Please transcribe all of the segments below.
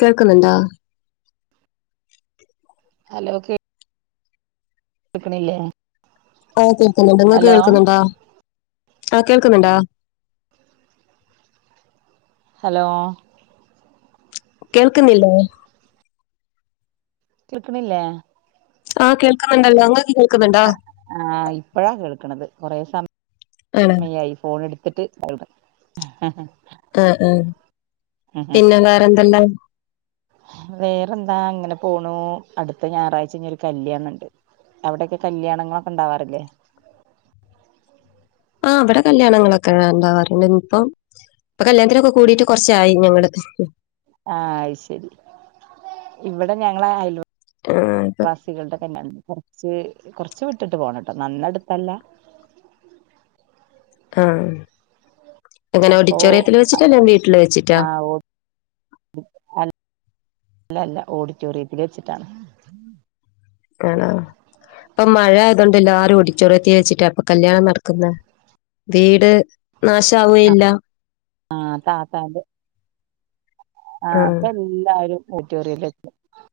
കേൾക്കുന്നുണ്ടോ? ഹലോ കേ ക്ക്ണില്ല ഓ കേൾക്കുന്നുണ്ട്. ഇങ്ങക്ക് കേൾക്കുന്നുണ്ടോ? ആ കേൾക്കുന്നുണ്ടോ? ഹലോ കേൾക്കുന്നില്ലേ? കേക്ക്ണില്ലേ ആഹ് കേൾക്കാന്നുണ്ടല്ലോ. ഇങ്ങക്ക് കേൾക്കുന്നുണ്ടോ? ആഹ് ഇപ്പഴാ കേൾക്ക്നത് കൊറേ സമ ആണോ സമയായി ഫോണ് എടുത്തിട്ട് കേൾ ഹ ഹ ആഹ് ആഹ് പിന്നെ വേറെന്തെല്ലാം? വേറെന്താ ഇങ്ങനെ പോണു. അടുത്ത ഞാറാഴ്ച ഞ്ഞി ഒരു കല്യാണണ്ട്. അവിടക്കെ കല്യാണങ്ങളൊക്കെണ്ടാവാറില്ലേ? ആ ഇവടെ കല്യാണങ്ങളൊക്കെണ്ടാവാറുണ്ട് ഇപ്പം ഇപ്പ കല്യാണത്തിനൊക്കെ കൂടിട്ട് കൊറച്ചായി ഞങ്ങള് ആഹ് അയ് ശെരി ഇവടെ ഞങ്ങള അയ് [unintelligible] കുട്ടികൾടെ [unintelligible] കൊറച്ച് കൊറച്ച് വിട്ടിട്ട് പോണംട്ടോ നന്നടുത്തല്ല ആഹ് എങ്ങനെ അപ്പൊ ഓഡിറ്റോറിയത്തില് വെച്ചിട്ടാ അല്ലേ വീട്ടില് വെച്ചിട്ടാ ആഹ് ഓ അല്ല അല്ല ഓഡിറ്റോറിയത്തില് വെച്ചിട്ടാണ് ആണോ ഇപ്പം മഴ ആയതോണ്ടല്ലരും ഓടിറ്റോറിയത്തി വെച്ചിട്ടാ ഇപ്പ കല്യാണം നടക്കുന്നെ വീട് നാശവേ ഇല്ല ആഹ് താത്താണ്ട് ആഹ് ആ അപ്പേല്ലാരും ഓഡിറ്റോറിയലെ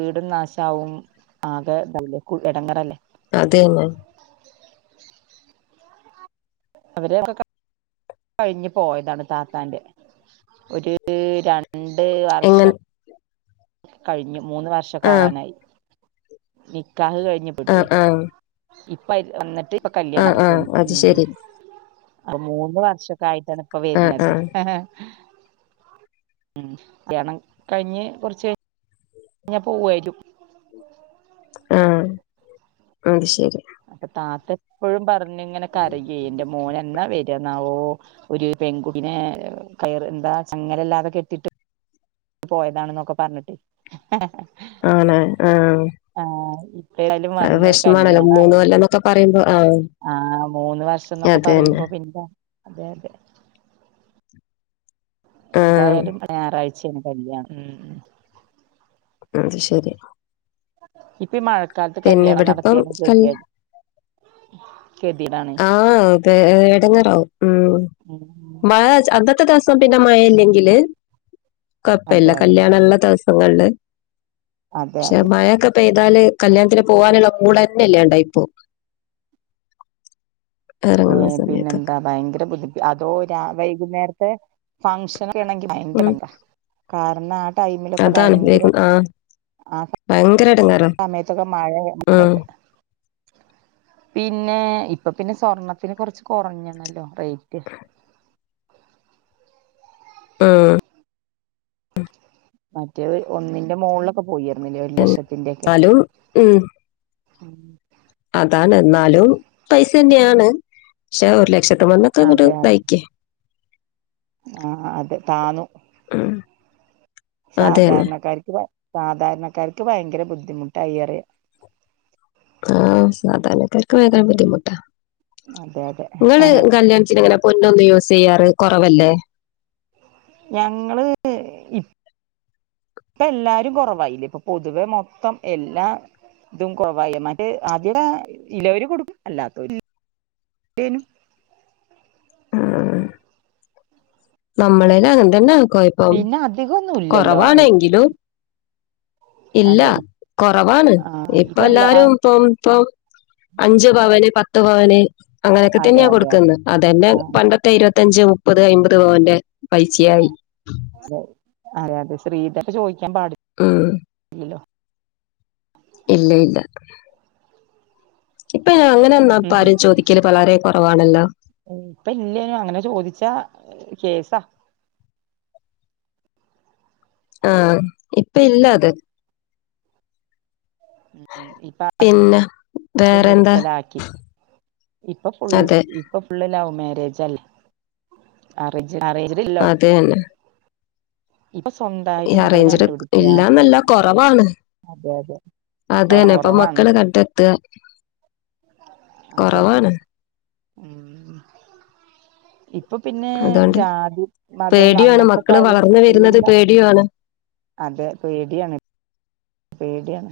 വീടും നാശാവും ആകെ [unintelligible] ഇടങ്ങേറല്ലേ അതേന്നെ അവരൊ [unintelligible] കഴിഞ്ഞ് പോയതാണ് താത്താന്റെ ഒര് രണ്ട് ണ്ട് എങ്ങനെ വർഷം കഴിഞ്ഞു മൂന്ന് ആ വർഷക്കാവാനായി നിക്കാഹ് കഴിഞ്ഞു ആ ആ [unintelligible] ഇപ്പ ന്നിട്ട് ഇപ്പോ ആ കല്യാണ ആ നടത്ത്ന്ന് അത് ഉം ശരി ആഹ് മൂന്ന് വർഷക്കയിട്ടാണ് ഇപ്പ ആ വെര്ന്നത് ആ ഉം ല്ല്യണം കഴിഞ്ഞ് കൊറച്ച് ക ഞാ പോവാരിക്കും ആഹ് അത് ശെരി അപ്പോ താത്തപ്പഴും പറഞ്ഞിങ്ങനെ കരയെ എന്റെ മോനെന്നാ വര് ന്നാവോ ഒരു പെൺകുട്ടിനെ കയറ് എന്താ ചങ്ങലല്ലാതക്കെട്ടിട്ട് പോയതാണെന്നൊക്കെ പറഞ്ഞ്ട്ട് ആണോ ആഹ് ആഹ് ഇപ്പേതായാലും ആഹ് വന്നു വിഷ്മാണല്ല കല്യാണായി മൂന്നുകൊല്ലന്നൊക്കെ പറയുമ്പോ ആഹ് ആഹ് മൂന്ന് വർഷന്നൊക്കെ അത് തന്നെ പറയുമ്പോ പിന്നെ അതെ അതെ ആഹ് എന്തായാലും ഞായറാഴ്ചേണ് കല്യാണം ഉം ഉം അത് ശെരി ഇപ്പ ഈ മഴക്കാലത്ത് പിന്നെ കല്യാണം ഇവിടെപ്പം നടത്തിയാലും കല് ഗതിയട് ഗതിടാണ് ആഹ് അതെ എടങ്ങേറാവും ഉം ഉം മഴ അ ടുത്ത ദിവസം പിന്നെ മഴല്ലെങ്കില് അതെ കൊപ്പല്യ അതെ കല്യാണള്ള ദിവസങ്ങളില് അതെ പഷേ അതെ മഴയൊക്കെ പെയ്താല് കല്യാണത്തിന് പോവാനുള്ള മൂടെന്നെയല്ലണ്ടായിപ്പോം എറങ്ങുന്ന ഏഹ് സമയത്തൊക്കെ പിന്നെന്താ ഭയങ്കര ബുദ്ധി അതോ രാ വൈകുന്നേരത്തെ ഫംഗഷനെക്കെയാണെങ്കി ഉം [unintelligible] കാരണം ടൈമിലൊക്കെ അതാണ് ഭയങ്കര വേഗം ആഹ് ആ ഭയങ്കര എടങ്ങേറാ സമയത്തൊക്കെ മഴ ഉം അതെതെ പിന്നെ ഇപ്പോ പിന്നെ സ്വർണത്തിന് കൊറച്ച് കൊറഞ്ഞണല്ലോ റേറ്റ് ഉം മറ്റേത് ഒന്നിന്റെ മോളിലൊക്കെ പോയരുന്നില്ലേ ഒരു ലക്ഷത്തിന്റെക്കെ എന്നാലും ഉം ഉം അതാണ് എന്നാലും പൈസന്നെയാണ് പഷേ ഒരു ലക്ഷത്തുമെന്ന് എക്കെ അങ്ങോട്ട് ഇതാക്ക്യേ ആഹ് അതെ താന്നു ഉം അതന്നെ സാധാരണക്കാരിക്ക് സാധാരണക്കാരിക്ക് ഭയങ്കര ബുദ്ധിമുട്ടായിറയാ ആഹ് സാധാരണക്കാർക്ക് ഭയങ്കര ബുദ്ധിമുട്ടാ അതെ അതെ ഇങ്ങള് കല്യാ ത്തിന് ഇങ്ങനെ പൊന്നൊന്നും യൂസ് ചെയ്യാറ് കൊറവല്ലേ ഞങ്ങള് ഇ പ്പേല്ലാരും കൊറവായില്ലേ ഇപ്പോ പൊതുവെ മൊത്തം എല്ലാ ഇതും കൊറവയ് മറ്റേ ആദ്യ ഇല്ലവര് കൊടുക്കും അല്ലാത്തവര് [unintelligible] ആഹ് നമ്മളേല അങ്ങെൻ തന്നെ കോയപ്പം പിന്നെ അധികം ഒന്നും ഇല്ലല്ലോ കൊറവാണെങ്കിലും. ഇല്ല അതെ കുറവാണ് ഇപ്പ എല്ലാരും ഇപ്പം ഇപ്പം അഞ്ച് പവന് പത്ത് പവന് അങ്ങനെക്കെ അതെ തന്നെയാ അതെ കൊടുക്കുന്നെ അതന്നെ ആ പണ്ട ത്തെ ഇരുപത്തഞ്ച്, മുപ്പത്, അയ്മ്പത് പവന്റെ പൈസയായി അതെ അതെ അതെ ശ്രീധനം ചോദിക്കാൻ പാടി മ്മ് ഇല്ല്ലോ ഇല്ല ഇല്ല ഇപ്പ അങ്ങനെന്നാപ്പ ആരും ചോദിക്കല് വളരെ കുറവാണല്ലോ ഏ ഇപ്പ ഇല്ലലോ അങ്ങനെ ചോദിച്ചാ കേസാ ആ ഇപ്പി ഇല്ല അത് മു മു ഉം [unintelligible] പിന്നെ അത് വേറെന്താ നിർത്തലാക്കി ഇപ്പ ഫുള്ള് അതെ ഇപ്പ ഫുൾ ലവ്മാരേജ് ആല്ലേ അറേഞ്ച് അറേഞ്ച് അത് തന്നെ ഇപ്പൊ ഈ സ്വന്തമായിട്ട് മക്കള് അറേഞ്ചിട് കണ്ടുപിടിക്കുക ഇല്ലാന്നല്ല അതെ കൊറവാണ് അതെ കുറവാണ് അതന്നെ ഇപ്പൊ കുറവാണ് മക്കള് കണ്ടെത്തുക അതെ കുറവാണ് ഉം ഇപ്പൊ പിന്നെ അതുകൊണ്ട് ജാതി മതം പേടിയാണ് അങ്ങനത്തെ മക്കള് കാര്യങ്ങൾ വളർന്നു വരുന്നത് എല്ലാം പേടിയാണ് അതെ പേടിയാണ് പേടിയാണ്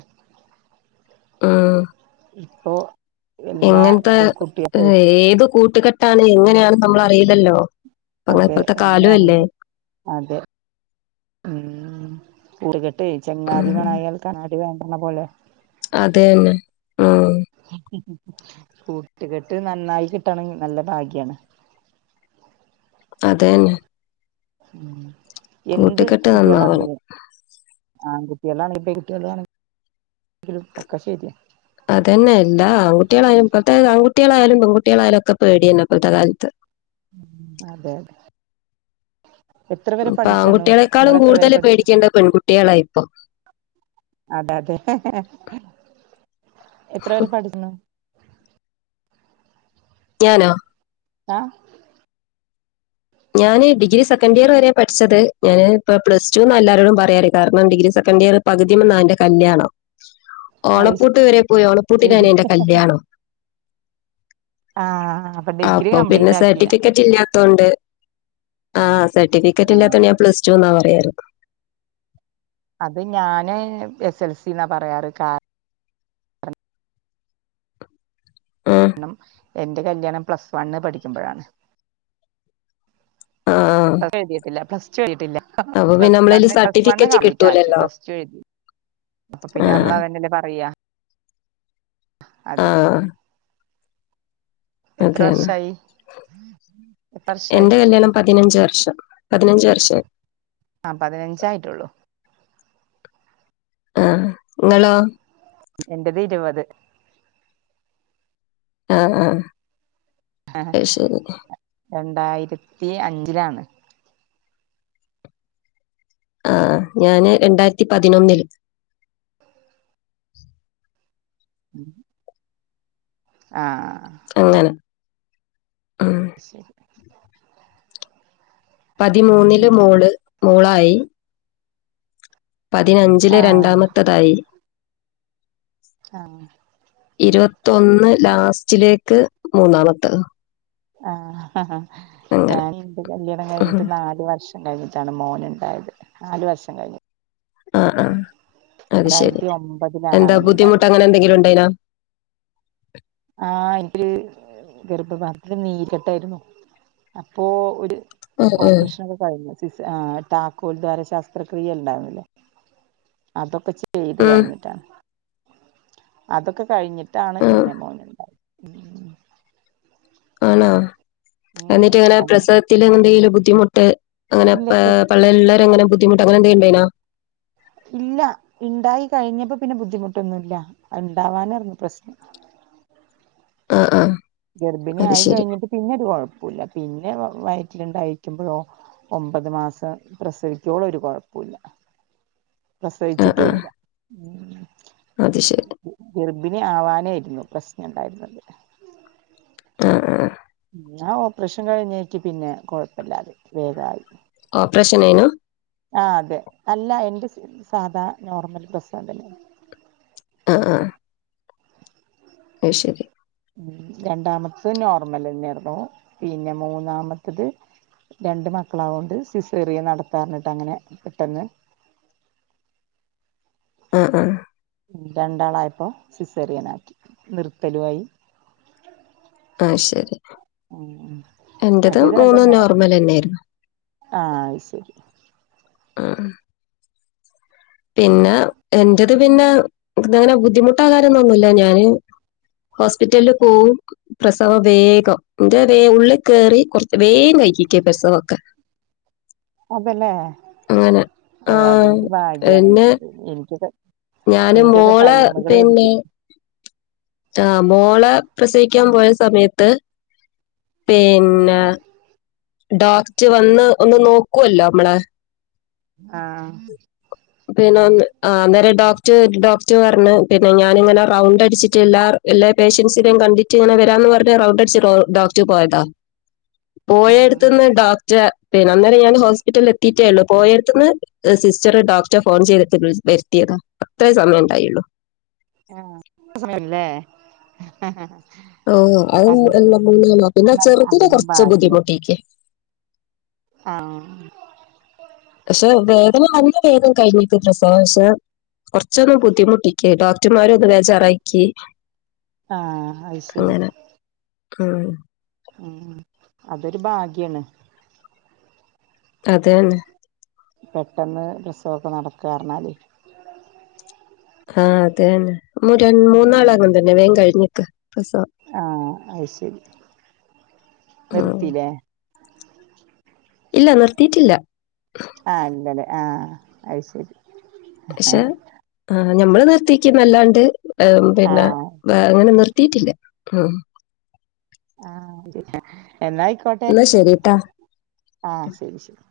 ആഹ് ഇപ്പോ എങ്ങനത്തെ ഏത് കൂട്ടുകെട്ടാണ് എങ്ങനെയാണ് നമ്മള് അറിലല്ലോ അങ്ങന അതെ ഇപ്പത്തെ എല്ലാം കാലോ അല്ലേ അറിയില്ല അതെ ഉം കൂട്ടുകെട്ടെ ഉം ചെങ്ങാതികാളായാൽ കണ്ണാടി വേണ്ടന്ന പോലെ അതന്നെ ഉം കൂട്ടുകെട്ട് നന്നായി കിട്ടണെങ്കി നല്ല ഭാഗ്യാണ് ആത് തന്നെ ഉം എന്ത് കൂട്ടുകെട്ട് നന്നാവണം കുട്ടികളാണെങ്കിലും ആൺകുട്ടികളാണെ പെൺകുട്ടികളാണെങ്കിലും ഒകെ ശരിയാ അതന്നെ എല്ല ആൺകുട്ടിളായാലു ഇപ്പോഴത്തെ ആൺകുട്ടികളായാ പെൺകുട്ടികളായാലും ഒക്കെ പേടിയന്നെ ഇപ്പത്തെ കാലത്ത് ഉം അതെ അതെ എത്ര വരെ ഇപ്പൊ പഠിച്ചണോ ആൺകുട്ടികളെക്കാളും നിങ്ങള് എത്ര വരെ കൂടുതൽ പഠിച്ച് പേടിക്കേണ്ടത് പെൺകുട്ടികളായി ഇപ്പൊ അതെ അതെ എത്ര വരെ പഠിച്ച്ണു ഞാനോ ആഹ് ഞാന് ഡിഗ്രി സെക്കൻഡ് ഇയർ വരെ പഠിച്ചത് ഞാന് ഇപ്പോ പ്ലസ്ടുന്ന എല്ലാരോടും പറയാറ് കാരണം ഡിഗ്രി സെക്കന്റ് ഇയറ് പകുതിമ്ന്നാ എന്റെ കല്യാണം അത് ഓണപ്പുട്ട് വരെ പോയി ശരി ഓണപ്പുട്ടിനാനെ എന്റെ കല്യാണം. ആ ഡിഗ്രി അപ്പൊ പിന്നെ കംപ്ലീറ്റ് ആക്കിയില്ല സർട്ടിഫിക്കറ്റ് ഇല്ലാത്തോണ്ട് ആഹ് സട്ടിഫിക്കറ്റ് ആ ഇല്ലാത്തോണ്ട് ഞാൻ പ്ലസ്ടുന്നാ പറയാറ്. അത് ഞാന് എസ്. എൽ. സിന്നാ പറയാറ് കാ ആ രണം എന്റെ കല്യാണം പ്ലസ്സ് വണ്ണ് പഠിക്കുമ്പഴാണ്. ആ പ്ലസ് എഴിതിട്ടില്ല പ്ലസ് ടു എഴിതിട്ടില്ല. സാമ്മ് അപ്പൊ പിന്നെ പ്ലസ് നമ്മളതിൽ one plus one certificate complete ആക്കി കിട്ടൂലല്ലോ പ്ലസ് ടു എഴുതി ആ അപ്പപിന്നെ നമ്മൾ അതന്നെആല്ലേ പറയാ ആ അതെ. അത് എത്ര തന്നെ വർഷായി എത്ര വർഷായി എന്റെ കല്യാണം പതിനഞ്ച് വർഷം. പതിനഞ്ച് വർഷയി. ആ പതിനഞ്ച് ആയിടുള്ളു ആഹ് നിങ്ങളോ? എന്റേത് ഇരുപത്. ആഹ് ആഹ് ആഹ് രണ്ടായിരത്തി അഞ്ചിലാണ്. ആഹ് ഞാന് രണ്ടായിരത്തി പതിനൊന്നില് ഉം ആഹ് ആഹ് ആഹ് അങ്ങനെ. ആഹ് ശരി. പതിമൂന്നില് മോള് മോളായി. പതിനഞ്ചില് ആഹ് രണ്ടാമത്തതായി. ആഹ് ഇരുപത്തൊന്ന് ലാസ്റ്റിലേക്ക് മൂന്നാമത്തത്. ആഹ് അങ്ങനെ ഞാൻ എന്റെ കല്യാണം ഉം. കഴിഞ്ഞിട്ട് നാല് വർഷ കഴിഞ്ഞിട്ടാണ് മോൻ ഇണ്ടായത്. നാല് വർഷം കഴിഞ്ഞിട്ട്. ആ ആ രണ്ടായിരത്തി ഒമ്പതിലാണ് അവനുണ്ടായത്. അങ്ങനെന്തെങ്കിലുണ്ടേനോ? ആഹ് എനിക്ക് ഗർഭപാത്രത്തിൽ നീർ കട്ടായിരുന്നു അപ്പോ ഒര് ഉം ഉം ഓപ്പ്റഷന് സിസേ ആഹ് താക്കോൽ ദ്വാര ശസ്ത്രക്രിയ ഉണ്ടായിരുന്നല്ലേ? അതൊക്കെ ചെ ചെയ്ത് ഉം കഴിഞ്ഞിട്ടാണ് അതൊക്കെ കഴിഞ്ഞിട്ടാണ് ഉം. പിന്നെ മോന് ഉം ഉം ഉം ആണോ? ഉം എന്നിട്ട് ഇങ്ങനെ അങ്ങനെ പ്രസവത്തി എന്തെലും ബുദ്ധിമൂട്ട് അങ്ങനെ പ ഇല്ല പള്ളേല് ഇള്ള അങ്ങനെ ബുദ്ധിമൂട്ട് അങ്ങനെ എന്തേനു ഇണ്ടായീനോ? ഇല്ല ഇണ്ടായി കഴിഞ്ഞപ്പോ പിന്നെ ബുദ്ധിമുട്ടൊന്നുല്ല. അത് ഇ ണ്ടാവാനാർന്നുപ്രശ്നം. ആഹ് ആഹ് ഗർഭിണി ആയി കഴിഞ്ഞിട്ട് പിന്നെ ഒരു കൊഴ്പ്പുല്ല പിന്നെ വയറ്റിലുണ്ടായിരിക്കുമ്പഴോ ഒമ്പത് മാസം പ്രസവിക്കോളം ഒരു കൊഴ്പ്പുല്ല. ആ ആ പ്രസവിച്ചിട്ടും ഇല്ല ഉം അത് ശരി. ഗർഭിണി ആവാനായിർന്നു പ്രശ്നം ഇണ്ടായിർന്നത്. [inaudible] ആഹ് ആഹ് പിന്നെ ആ ഓപ്പറേഷൻ കഴിഞ്ഞേക്ക് പിന്നെ കൊഴപപ്പല്ലാതെ വേഗായി. ഓപ്പറേഷൻനേനു? ആഹ് അതെ അല്ല എന്റെ സി സാധാ നോർമൽ പ്രസവം തന്നെയാണ്. ആഹ് ആഹ് അത് ശരി ഉം രണ്ടാമത്തത് നോർമൽ തന്നെയായിരുന്നു. പിന്നെ മൂന്നാമത്തത് രണ്ട് മക്കളാവുകൊണ്ട് സിസേറിയ നടത്താർഞ്ഞിട്ട് അങ്ങനെ പെട്ടെന്ന് ആഹ് ആഹ് രണ്ടാളായപ്പോ സിസേറിയനാക്കി നിർത്തലും ആയി ആഹ് ശരി ഉം എന്റത് മറ്റേത് രണ്ടും മൂന്നും നോ നോർമൽ തന്നെയിർന്നു ആഹ് അയ് ശരി ആഹ് പിന്നെ എന്റത് പിന്നെ അങ്ങനെ ബുദ്ധിമുട്ടാകാരന്നൊന്നുല്ല ഞാന് ഹോസ്പിറ്റല്ല് പോകും പ്രസവം വേഗം എന്റെ വേ ഉള്ളിൽ കേറി കുറച്ച് വേഗം കഴിക്കിക്കേ പ്രസവൊക്കെ അതെല്ലേ അങ്ങനെ ഓ ആ അതിന്റെ ഭാ- ഗ്യണേ പിന്നെ എനിക്കൊക്കെ ഞാൻ എനിക്കൊക്കെ മോളെ ടൈമുകള് പിടിക്കും ആഹ് മോളെ പ്രസവിക്കാൻ പോയ സമയത്ത് ഉം പിന്നെ ഡോക്റ് വന്ന് ഒന്ന് നോക്കുവല്ലോ നമ്മളെ ആഹ് പിന്നെ അന്ന് ആഹ് അന്നേരെ ഡോക്ട് ഡോക്ട് പറ്ഞ്ഞ്. പിന്നെ ഞാനിങ്ങനെ റൗണ്ട് അടിച്ചിട്ട് എല്ലാ എല്ലാ പേഷ്യൻസിനേയു കണ്ടിട്ട് ഇങ്ങനെ വരാന്ന് പറഞ്ഞ റൗട്ട് അടിച്ച് ഡോക്ടറ് പോയതാ ആഹ് പോയേട്ത്ത്ന്ന് ഡോക്ട് പിന്നെ അന്നേരം ഞാൻ ഹോസ്പിറ്റല് ല് എത്തിട്ടേ ഒള്ളു പോയേട്ത്ത്ന്ന് ഒര് സിസ്റ്റർ ഡോക്ടെ ഫോൺ ചെയ്തിട്ട് വെരുത്തിയതാ. അത്രേ സമയം ഉണ്ടായൊള്ളു! ആഹ് അ സമയം ല്ലേ ഓഹ് അത് പിന്നെ [unintelligible] ചെറുത്തിന്റെ അതിനും കൊറ്ച്ച് ഭാഗ്യ ബുദ്ധിമുട്ടേക്ക് ആഹ് പക്ഷെ വേദന അയ്ഞ്ഞ വേദം കയ്ഞ്ഞി ട്ട് പ്രസവരെക്ഷ കൊറ്ച്ചൊന്ന് ബുദ്ധിമുട്ടിക്ക് ഡോക്ടർമാരെ ഒന്ന് ബേജാറാക്കി ആഹ് അത് ശരി അങ്ങനെ ഉം. ഉം.. അതൊരു ഭാഗ്യാണ് അതെന്നെ പെട്ടെന്ന് പ്രസവൊക്കെ നടക്കാറ്ന്നാലെ ആഹ് അതെന്നെ. ര മൂന്നാളു അങ്ങൻ തന്നെ വേം കഴിഞ്ഞിക്ക് പ്രസവം ആഹ് അത് ശരി ഉം. നിർത്തിലേ ഇല്ല നിർത്തീട്ടില്ല ആഹ് ഇല്ലലെ ആഹ് അത് ശെരി പക്ഷെ ആഹ് ഞമ്മള് നിർത്തിക്കുന്നല്ലാണ്ട് പിന്നെ- ആഹ് അങ്ങനെ നിർത്തീട്ടില്ല. ആഹ് അ [unintelligible] എന്നായി- എന്നാ ശരി ഇട്ടാ ആഹ് ശെരി ശെരി